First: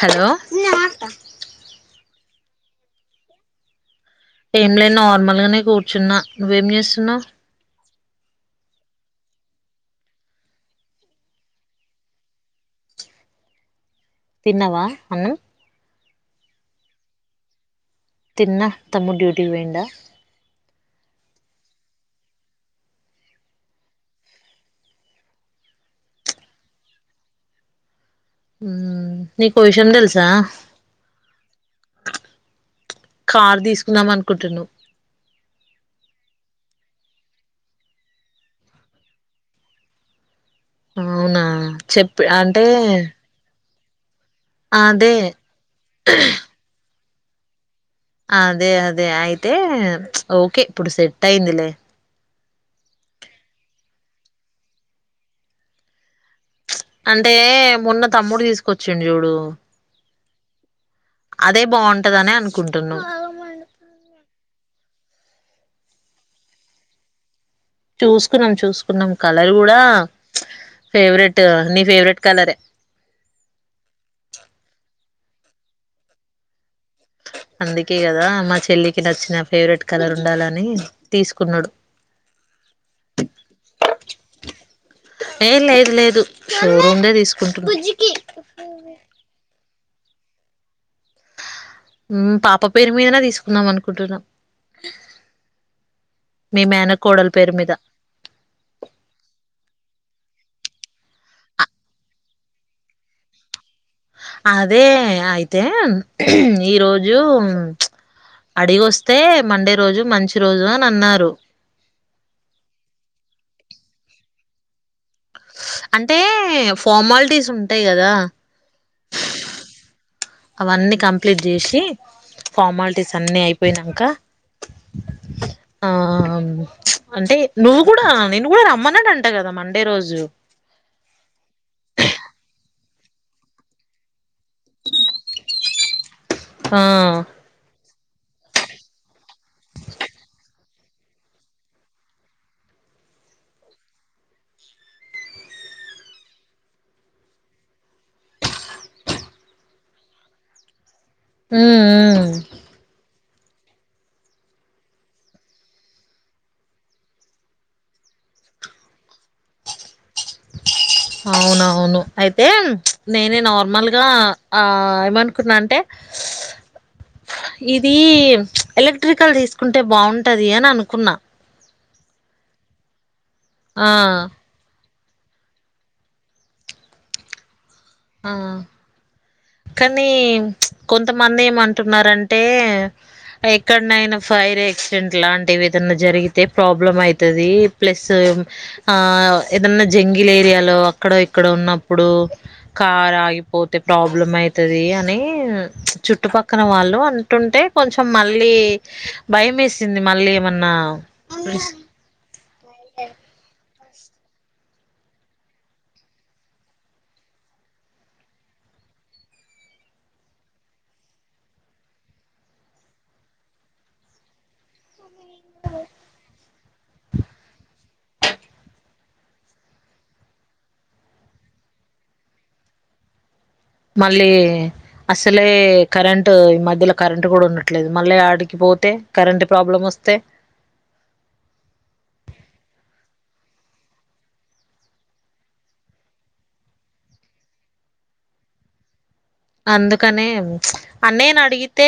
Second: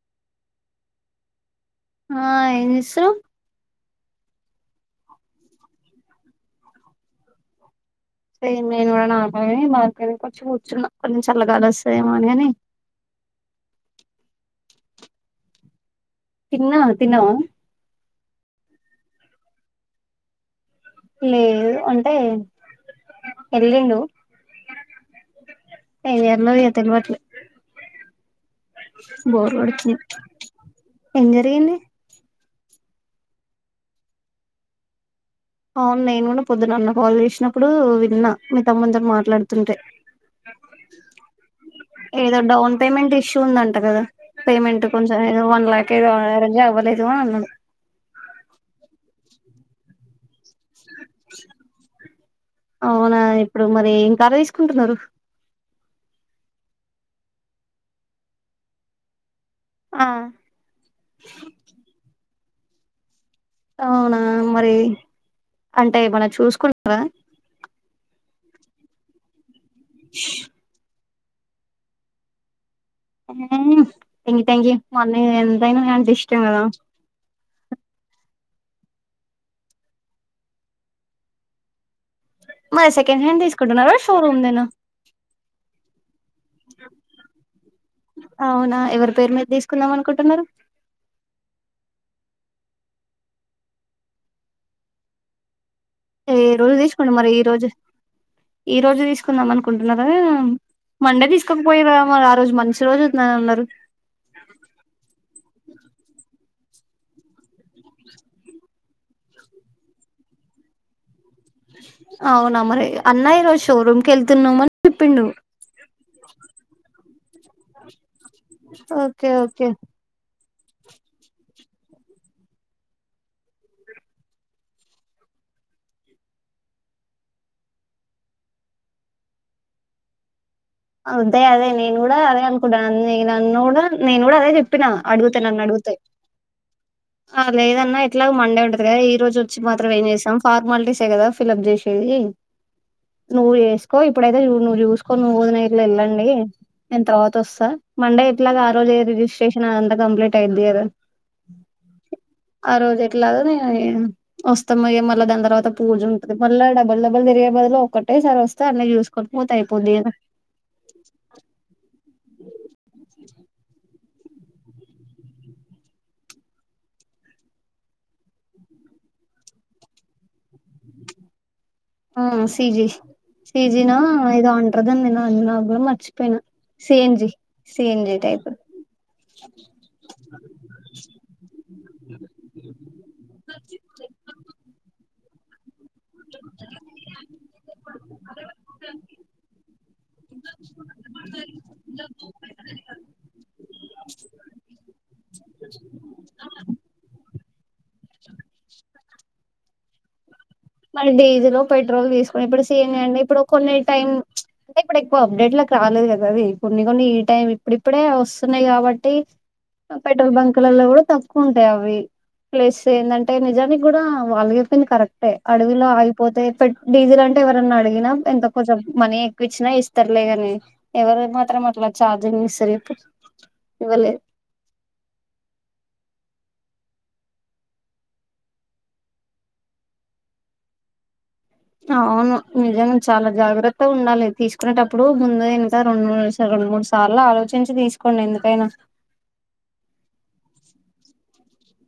Hello ఆ ఏం చేసురు ఏం లే నార్మల్ గనే కూర్చున్నా నువ్వేం చేస్తున్నావు సేమ్ నేను కూడా నార్మల్ గానే బాల్కనీ కొచ్చి కూర్చున్నా కొంచం చల్లగాల వస్తదేమోనని తిన్నవా అన్నం తిన్నా నువ్ తిన్నవ తిన్న తమ్ముడు డ్యూటీ వేండ లేదు అంటే వెల్లిండు ఏం జేయనో ఇగ తెల్వట్లే బోర్ నీకు ఓ విషయం కొడుతుంది తెలుసా ఎం జరిగింది కారు తీసుకుందాం అనుకుంటుండు అవును నేను కూడా పొద్దున అన్న కాల్ చేసినప్పుడు విన్నా మీ తమ్మున్ తోని మాట్లాడుతుంటే అవునా చెప్పి ఏదో అంటే డౌన్ పేమెంట్ ఇష్యూ ఉందన్ ట కదా పేమెంట్ అదే కొంచెం ఏదో వన్ లాక్ ఏదో ఆరెంజ్ అవ్వలేదు అని అన్నాడు అదే అదే అయితే ఓకే ఇప్పుడు సెట్ అయిందిలే అవునా ఇప్పుడు మరి ఇంకా ఏం కారు తీసుకుంటునరు అంటే మొన్న తమ్ముడు తీసుకొచ్చిండు చూడు ఆ అదే బావుంటదనినే అనుకుంటున్నమ్ అవునా మరి అంటే ఏమన్నా చూసుకున్నారా చూసుకున్నాం చూసుకున్నాం కలర్ కూడా ఫేవరెట్ నీ ఫేవరెట్ కలరే హు థ్యాంక్ థ్యాంక్ మా అన్న ఎంతైన ఇష్టం గధ అందుకే కదా మా చెల్లికి నచ్చిన ఫేవరెట్ కలర్ ఉండాలని తీసుకున్నాడు మరి సెకండ్ హ్యాండ్ తీసుకుంటన్నావ షోరూమ్ దెనా ఏ లేదు లేదు షోరూమ్ందే తీసుకుంటున్నా ఏం అనుకుంటున్నారు మ్ పాప పేరు మీదనే తీసుకున్నాం మనుకుంటున్నాం ఈ రోజు తీసుకోండి మరి ఈ రోజు ఈ రోజు తీసుకుందాం అనుకుంటున్నారా మండే తీసుకోకపోయావ మరి ఆ రోజు మంచి రోజుఉందనిఅన్నరు అదే అయితే ఈ రోజూ అడిగొస్తే మండే రోజు మంచి రోజు అని అన్నారు అవున మరి అన్న ఈ షోరూం కెళ్తున్నాం అంటే ఫార్మాలిటీస్ ఉంటాయి కదా ఓకే ఓకే అవన్నీ కంప్లీట్ చేషి ఫార్మాలిటీస్ అన్నీ అయిపోయినాంక ఆ అంటే నువ్వు కూడా నిన్ను కూడా రమ్మన్నాడంట కదా మండే రోజు అదే అదే నేను కూడా అదే అనుకుంటన్నాను నన్ను కూడా నేను కూడా అదే చెప్పిన అడుగుతానున్నడుగు ఆ ఆ లేదన్న ఇట్లాగ మండే ఉంటది కదా ఈ రోజు వచ్చి మాత్రం ఏం చేస్తాం ఫార్మాలిటీసే కదా ఫిలప్ చేసేది నువ్వు ఏసుకో ఇప్పుడైతే చూడు నువ్వు చూసుకో నువ్వు వదిన ఎళ్ళండి నేను తర్వాత వస్తా మండే ఇట్లాగా ఆ రోజు ఏ రిజిస్ట్రేషన్ అదంతా కంప్లీట్ అయిది కదా ఉమ్ ఆ రోజుఎ ట్లా వస్తామయ మళ్ళా దాని తర్వాత పూజ ఉంటుది మళ్ళ డబుల్ డబల్ తిరిగే పదులు ఒక్కటే ఒకేసారి వస్తె అన్నీ చూసుకోని పోతె అయిపోద్ది కదా అవునవును అయితే నేనే నార్మల్గా ఆ ఏమనుకున్నా అంటే ఇదీ ఎలక్ట్రికల్ తీసుకుంటే బావుంటది అని అనుకున్నా ఆ సీజి ఆ ‌సీజినో ఏదో అంట అదాం నా అ నా కూడా మర్చిపోయిన సీ ఎన్ జి ఏం టైపు ఆ కానీ కొంతమంది ఏమంటున్నారంటే ఎక్కడనైనా ఫైర్ యాక్సిడెంట్ లాంటివి ఏదన్నా జరిగితే ప్రాబ్లం అవుతుంది ప్లస్ ఏదన్నా జంగిల్ ఏరియాలో అక్కడ ఇక్కడ ఉన్నప్పుడు కార్ ఆగిపోతే ప్రాబ్లం అయితుది అనీ చుట్టుపక్కన వాళ్ళు అంటుంటే కొంచెం మళ్ళీ భయం వేసింది మళ్ళీ ఏమన్నా మరి డీజిలొ పెట్రోల్ తీసుకుని ఇప్పుడు సీఎన్ జి అండి ఇప్పుడు కొన్ని టైం మ్చ్ అంటే ఇప్పుడు ఎక్కువ అప్డేట్ లొ కి రాలేదు కదా అది కొన్ని కొన్ని ఈ టైం ఇప్పుడిప్పుడే వస్తున్నాయి కాబట్టి కాబట్టి పెట్రోల్ బంక్లలలో కూడా తక్కువ ఉంటాయి అవి ప్లెస్ ఏందంటే నిజానికి కూడా వాళ్ళు చెప్పింది కరెక్టే అడవిలో అగిపోతే డీజిల్ అంటే ఎవరన్నా అడిగినా ఎంత కొంచెం మనీ ఎక్కువ ఇచ్చినా ఇస్తర్లేగాని ఎవరు మాత్రం అట్లా చార్జింగ్ ఇస్తర చెప్పు పు మళ్ళీ అసలే కరెంటు ఈ మధ్య ఇందులో కరెంట్ కూడా ఉండట్లేదు మళ్ళీ ఆడికి పోతే కరెంట్ ప్రాబ్లం వస్తే జాగ్రత్త ఉండాలి తీసుకునేటప్పుడు ముందు ఎనక రెండు రెండుమూడు సార్లు ఆలోచించి తీసుకోండిఎందు కైనా అందుకనే అన్నయ్యనడు అడిగితే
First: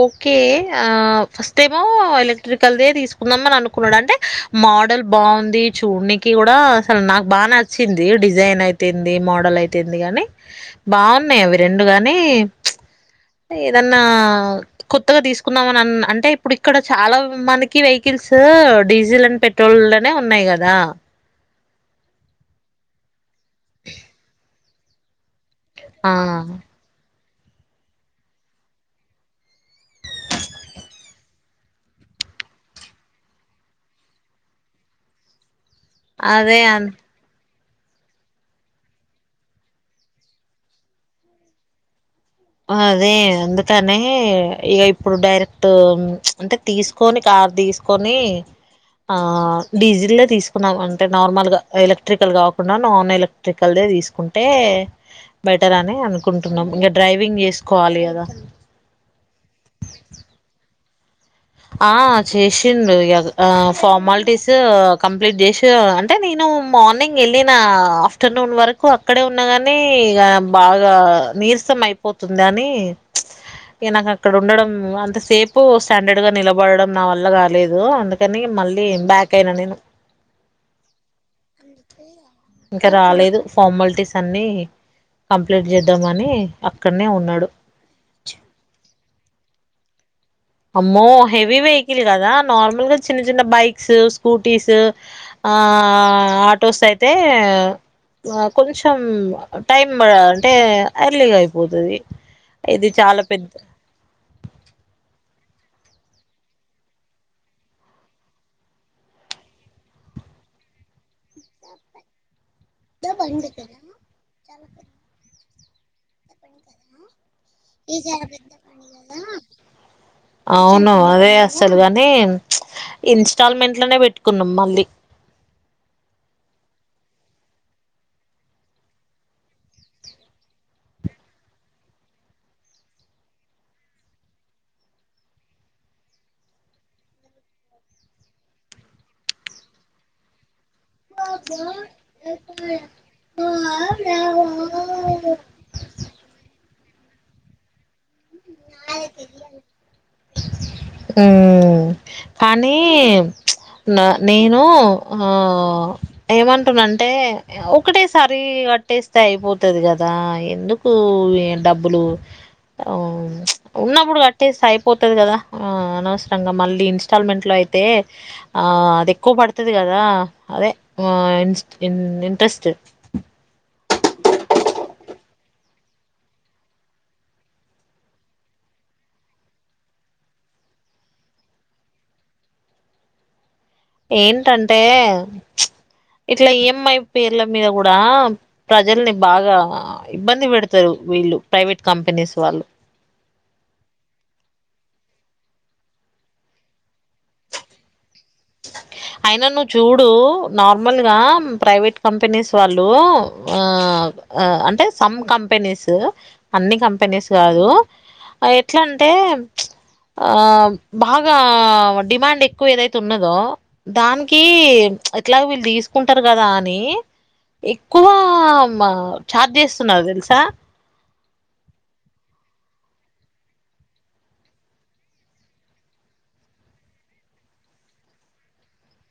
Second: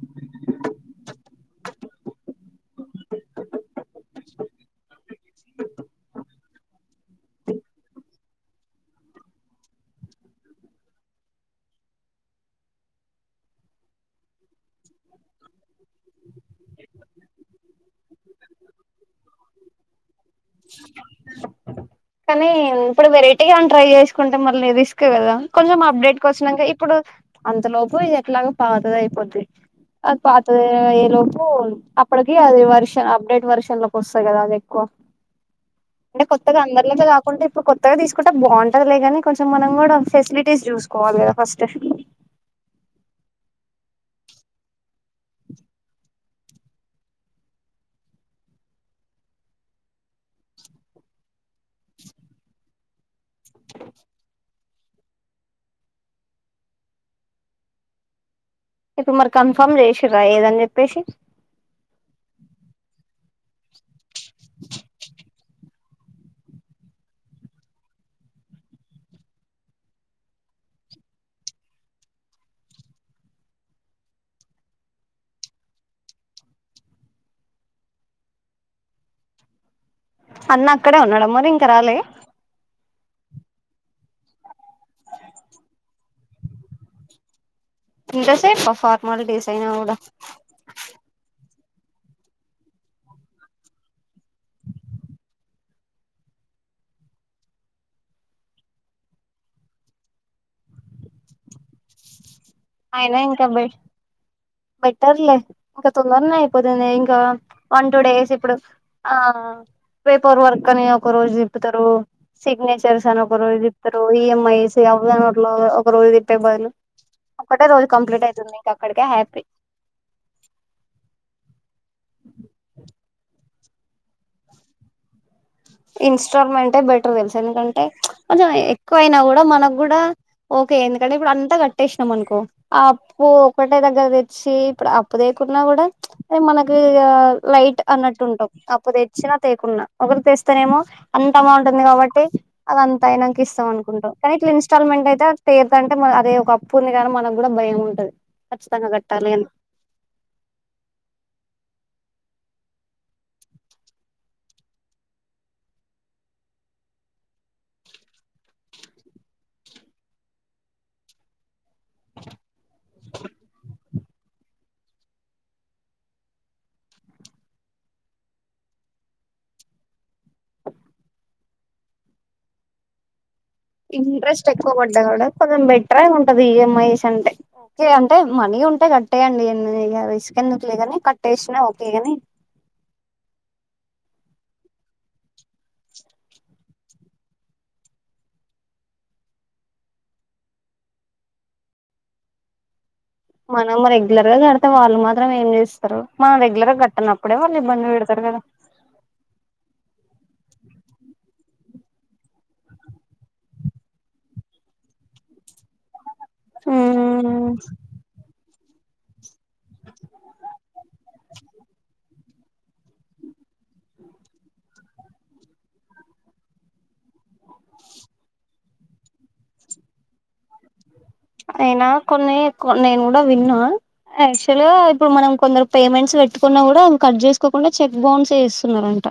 ఓకే ఆ ఫస్ట్ ఏమో ఎలక్ట్రికల్దే తీసుకుందామని అను కూన డంటే మోడల్ బాగుంది చూడ్నికి కూడా అసలు నాకు బాగా నచ్చింది, డిజైన్ అయితేంది, మోడల్ అయితేందిగ గని బాగున్నాయి అవి రెండు గాని ప్చ్ ఏదన్నా కొత్తగా తీసుకుందామని అన్ అంటే ఇప్పుడు ఇక్కడ చాలా మందికి వెహికిల్ కిల్స్ డీజిల్ అండ్ పెట్రోల్నే ఉన్నయి కదా కానీ ఇప్పుడు వెరైటీగ అని ట్రై చేసుకుంటే మళ్ళీ రిస్క్ కదా కొంచెం ఆ! అప్డేట్కి వచ్చినంక ఇప్పుడు అంతలోపు ఇది ఎట్లాగో పాతది అయిపోద్ది. అది పాతది అయ్యే లోపు అప్పటికి అది వెర్ష అప్డేట్ వర్షన్ లోకి వస్తది కదా అది ఎక్కువ. అంటే కొత్తగా అదే అన్ అందరిలెక్క కాకుంటె ఇప్పుడు కొత్తగా తీసుకుంటే బాగుంటది లేగాని, కొంచెం మనం కూడా ఫెసిలిటీస్ చూసుకోవాలి కదా ఫస్ట్. అదే అందుకనే ఇగ ఇప్పుడు డైరెక్ట్ ప్చ్ అంటే తీసుకొని కా రు తీసుకొని ఆ డీజిల్దే తీసుకున్నాం అంటే నార్మల్ గా ఎలక్ట్రికల్ కాకుండా నాన్ ఎలక్ట్రికల్ దే తీసుకుంటే బెటర్ అని అనుకుంటున్నాం, ఇంగ డ్రైవింగ్ చేసుకోవాలి కదా ఇప్పుడు మరి కన్ఫర్మ్ చేసిర్రా ఏదని చెప్పేసి ఆ చేసిండు ఇగ ఆ ఫార్మాలిటీస్ కంప్లీట్ జేశి అంటే నేను మార్నింగ్ వెళ్ళిన ఆఫ్టర్నూన్ వరకు అక్కడే ఉన్నగని బా బాగా నీరసం అయిపోతుంది అని ప్చ్ ఇగ నాకు అక్కడ ఉండడం అంత సేపు స్టాండర్డ్. గ నిలబడడం నా వల్ల కాలేదు అందుకని మళ్ళీ బ్యాక్ అయినా నేను. అన్న అక్కడే ఉన్నడమరి ఇంక రాలే? ఇక్క రాలేదు ఫార్మాలిటీస్ అన్ని కంప్లీట్ చేద్దామని అక్కన్నే ఉన్నడు. ఇంద సేప ఫార్మాలిటీసైన గుడ అమ్మో హెవీ వెహికల్ కదా, నార్మల్ గా చిన్న చిన్న బైక్స్ స్ స్కూటీస్, ఆ ఆటోస్ అయితే ఆ కొంచెం టైం పడ అంటే అర్లీగా అయిపోతది. ఇది అయినా చాలా ఇంకా పెద్ద బె బెటర్లే. ఇంకా తొందరనే అయిపోతది ఇంకా వన్ టూ డేస్ ఇప్పుడు ఆ పేపర్ వర్క్ అని ఒక రోజు తిప్పుతరు, సిగ్నేచర్స్ అని ఒక రోజు తిప్పుతరు, ఈ ఎమ్ ఐస్ చే అవదామర్లొ ఒక రోజు తిట్టే బదులు ఒకటే రోజు కంప్లీట్ అవుతుంది ఇంక అక్కడికే హ్యాపీ అవును అదే అస్సలు గాని దేన్ ప్చ్ ఇన్స్టాల్ మెంట్ లనే పెట్టుకున్నాం మళ్ళీ ఇన్స్టాల్ మెంటె బెటర్ తెలుస ఎందుకంటే ప్చ్ కొంచెం ఎక్కువయినా కూడా మనకు కూడా ఒకే ఎందుకంటే ఇప్పుడు అంతా కట్టేసినం అనుకో, ఆ అప్పు ఒకటే దగ్గర తెచ్చి ఇప్పు అప్పు తేకున్నా. కూడా మనకి ఇగ లైట్ అన్నట్టు ఉంటాం, అప్పు తెచ్చిన తేకున్నా, ఒకరు తెస్ అంత అమౌంట్ ఉంది కాబట్టి, అదంతయినంక ఇస్తాం అనుకుంటాం, కానీ ఇట్లా ఇన్స్టాల్ మెంట్ అయితే తీరదంట అ అదే ఒక అప్పు ఉంది గదా మనం కూడా భయం ఉంటది ఖచ్చితంగా కట్టాలి అని మ్ కానీ ప్చ్ నా నేను ఆ ఏమంటున్నంటే ఒకటేసారి కట్టేస్తే అయిపోతది కదా ఎందుకు ఈ డబ్బులు. ఓ ప్చ్ ఉన్న ఇప్పుడు కట్టేస్తే అయిపోతది కదా, ఆ అనవసరంగా మళ్ళీ ఇన్స్టాల్మెంట్ లో అయితే. దెక్కువ పడతది కదా అదే ఇన్ ఇంట్రెస్ట్ ఇంట్రెస్ట్ ఎక్కువ పడ్డా కూడా కొంచెం బెట్రే ఉంటది, ఈ ఎం ఐస్ అంటే ఓకే అంటే మనీ ఉంటే కట్టేయండి ఎం ఇగ రిస్క్ ఎందుకులే గని, కట్టేసినా ఓకే గని. [inaudible] ఏంటంటే ప్చ్ ఇట్ల ఈ ఎం ఐ పేర్ల మీద గుడ ప్రజల్ని బాగా ఇబ్బంది పెడతరు. వీళ్ళు ప్రైవేట్ కంపెనీస్ వాళ్ళు మనం రెగ్యులర్ గా కడితే వాళ్ళు మాత్రం ఏం చేస్తరు, మనం రెగ్యులర్ గా కట్టనప్పుడే వాళ్ అయినా నువ్వు చూడు నార్మల్ గా ప్రైవేట్ కంపెనీస్ వాళ్ళు ఆ అంటే సమ్ కంపెనీ సు అన్ని కంపెనీస్ కాదు ఎట్లా అంటే ఆ బాగా డిమాండ్ ఎక్కువ ఎక్కువ ఏదైతే ఉన్నదో దానికి ఎట్లాగ వీళ్ళు తీసుకుంటారు కదా అని ఎక్కువ మ ఛార్జ్ చేస్తున్నారు తెలుసా అయినా కొన్ని కొన్ని నేను కూడా విన్నా యాక్చువల్ గా ఇప్పుడు మనం కొందరు పేమెంట్స్ పెట్టుకున్నా కూడా అవి కట్ చేసుకోకుండా చెక్ బౌన్స్ చేస్తున్నారు అంట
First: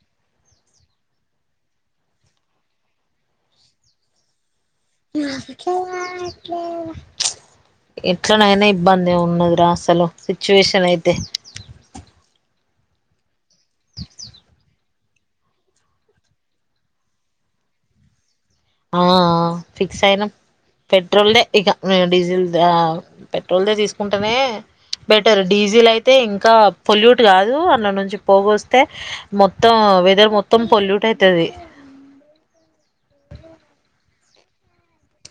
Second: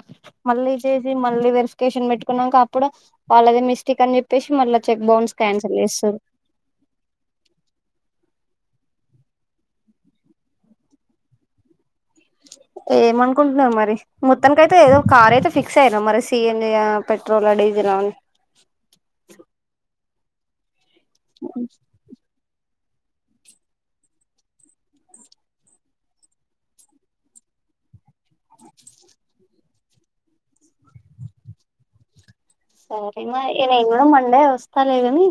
మళ్ళీ చేసి మళ్ళీ వెరిఫికేషన్ పెట్టుకున్నంక అప్పుడు వాళ్ళ దే మిస్టేక్ అని చెప్పేసి మళ్ళ మనకి రాట్లేదా ఎట్లనైనా ఇబ్బంది ఉన్నదిరా అసలు సిచ్యువేషన్ అయితే ఏమనుకుంటున్నావు మరి మొత్తానికి ఐతే ఏదో కార్ అయితే ఫిక్స్ అయిన మరి సిఎన్ జి యా పెట్రోల్ ఆ డీజల్ ఆ ఆ ఫిక్స్ అయినం పెట్రోల్ దే ఇగ డీజిల్ దా పెట్రోల్ దే తీసుకుంటానే బెటర్ డీజిల్ అయితే ఇంకా పొల్యూట్ కాదు అందులో నుంచి పోగొస్తే మొత్తం వెదర్ మొత్తం పొల్యూట్ అయితది సరే మ ఇక నేను కూడా మండే వస్తాలే గని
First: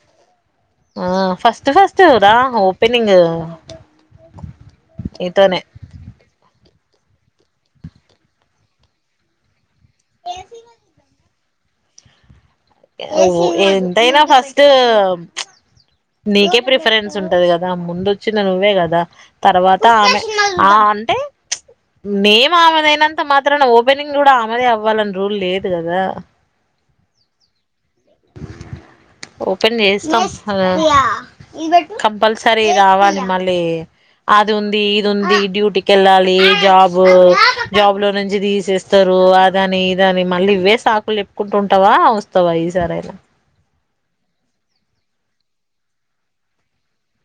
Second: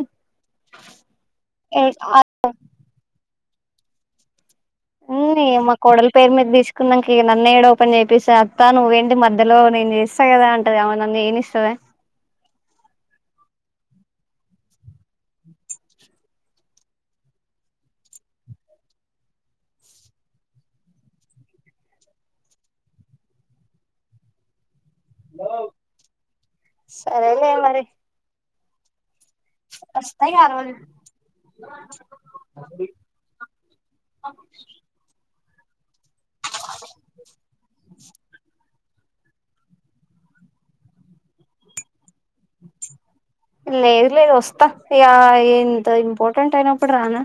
ఆ ఫస్ట్ ఫస్ట్ రా ఓపెనింగ్ ఊ ఇ నీతోనే మా కోడల్ పేరు మీద తీసుకో కున్నంక ఇగ నన్నయాడ ఓపెన్ చెపిస్త అత్త నువ్వేంటి మధ్యలో నేను చేస్తా కదా అంటది ఆమె అ నన్ను చేయినిస్త స్తదా అది ఎంతైనా ఫస్ట్ నీకే ప్రిఫరెన్స్ ఉంటది కదా ముందు వచ్చినది నువ్వే కదా తర్వాత ఆమె ఆ అంటే మేం ఆమెదయినంత మాత్ర నా ఓపెనింగ్ కూడా ఆమెదే అవ్వ వాళ్ళని రోజులు లేదు కదా సరే లే మరి ఓపెన్ చేస్తాం వస్తాయిగా రోజు ఆ కంపల్సరీ కావాలి మళ్ళీ అది ఉంది ఇది ఉంది డ్యూటీకి వెళ్ళాలి జాబ్ జాబ్ లో నుంచి తీసేస్తారు అదాని ఇదని మళ్ళీ ఇవే సాకులు చెప్పుకుంటు ఉంటదా వస్తాదా ఈ సారి అయి లేదు లేదు వస్తా ఇగ ఇంత ఇంపార్టెంట్ అయినప్పుడు రానా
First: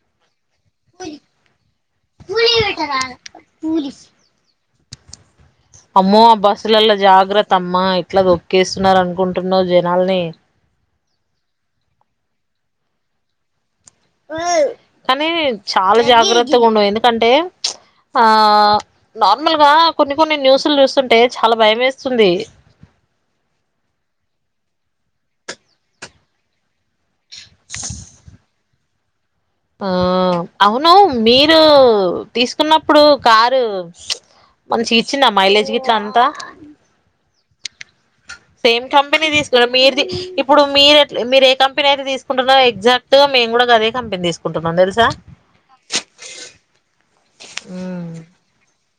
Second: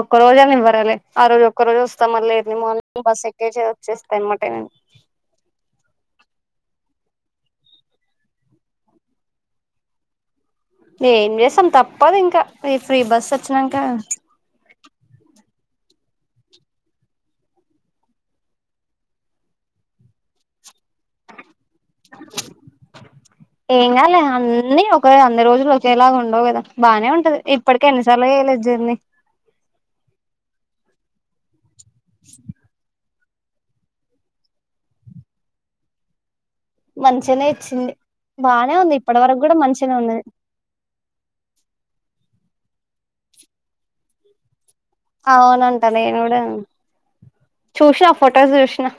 ఒక్క రోజు పరవాలే ఆ రోజు ఒక్క రోజు వస్తా మళ్ళ ఎర్లీ మార్నింగ్ బస్ ఎక్కే చి వచ్చేస్తా అనమాట నేను అమ్మో ఆ బస్సులలో జాగ్రత్త అమ్మా ఎట్ల తోక్కేస్తున్నారు అనుకుంటున్నావు జనాల్ని ఎమ్ చేసాం తప్పదు ఇంకా మీ ఫ్రీ బస్ వచ్చినంకా కానీ నేన్ చాలా జాగ్రత్తగా ఉండు ఎందుకంటే ఆ నార్మల్ గా కొన్ని కొన్ని న్యూస్లు చూస్ చుస్తుంటే చాలా భయం వేస్తుంది ఏం కాలే అన్ని ఒక అన్ని రోజులు ఒకేలాగా ఉండవు కదా బానే ఉంటది ఇప్పటికే ఎన్నిసార్లుగా చెయలేదు జర్నీ ఆ అవును మీరు తీసుకున్నప్పుడు కారు మంచి గా ఇచ్చిందా మైలేజ్ గిట్లా అంతా మంచిగానే ఇచ్చింది బానే సేమ్ ఉంది ఇప్పటి కంపెనీ వరకు కూడా తీసుకు మంచిగానే మీరిది ఉన్నది ఇప్పుడు మీరు మీరు ఏ కంపెనీ అయితే తీసుకుంటున్నారో యాక్సెక్ట్ గా మేము కూడా గదే కంపెనీ తీసుకుంటా అవునంటా నేను కూడ చూసినా ఫొటోస్ చూసినా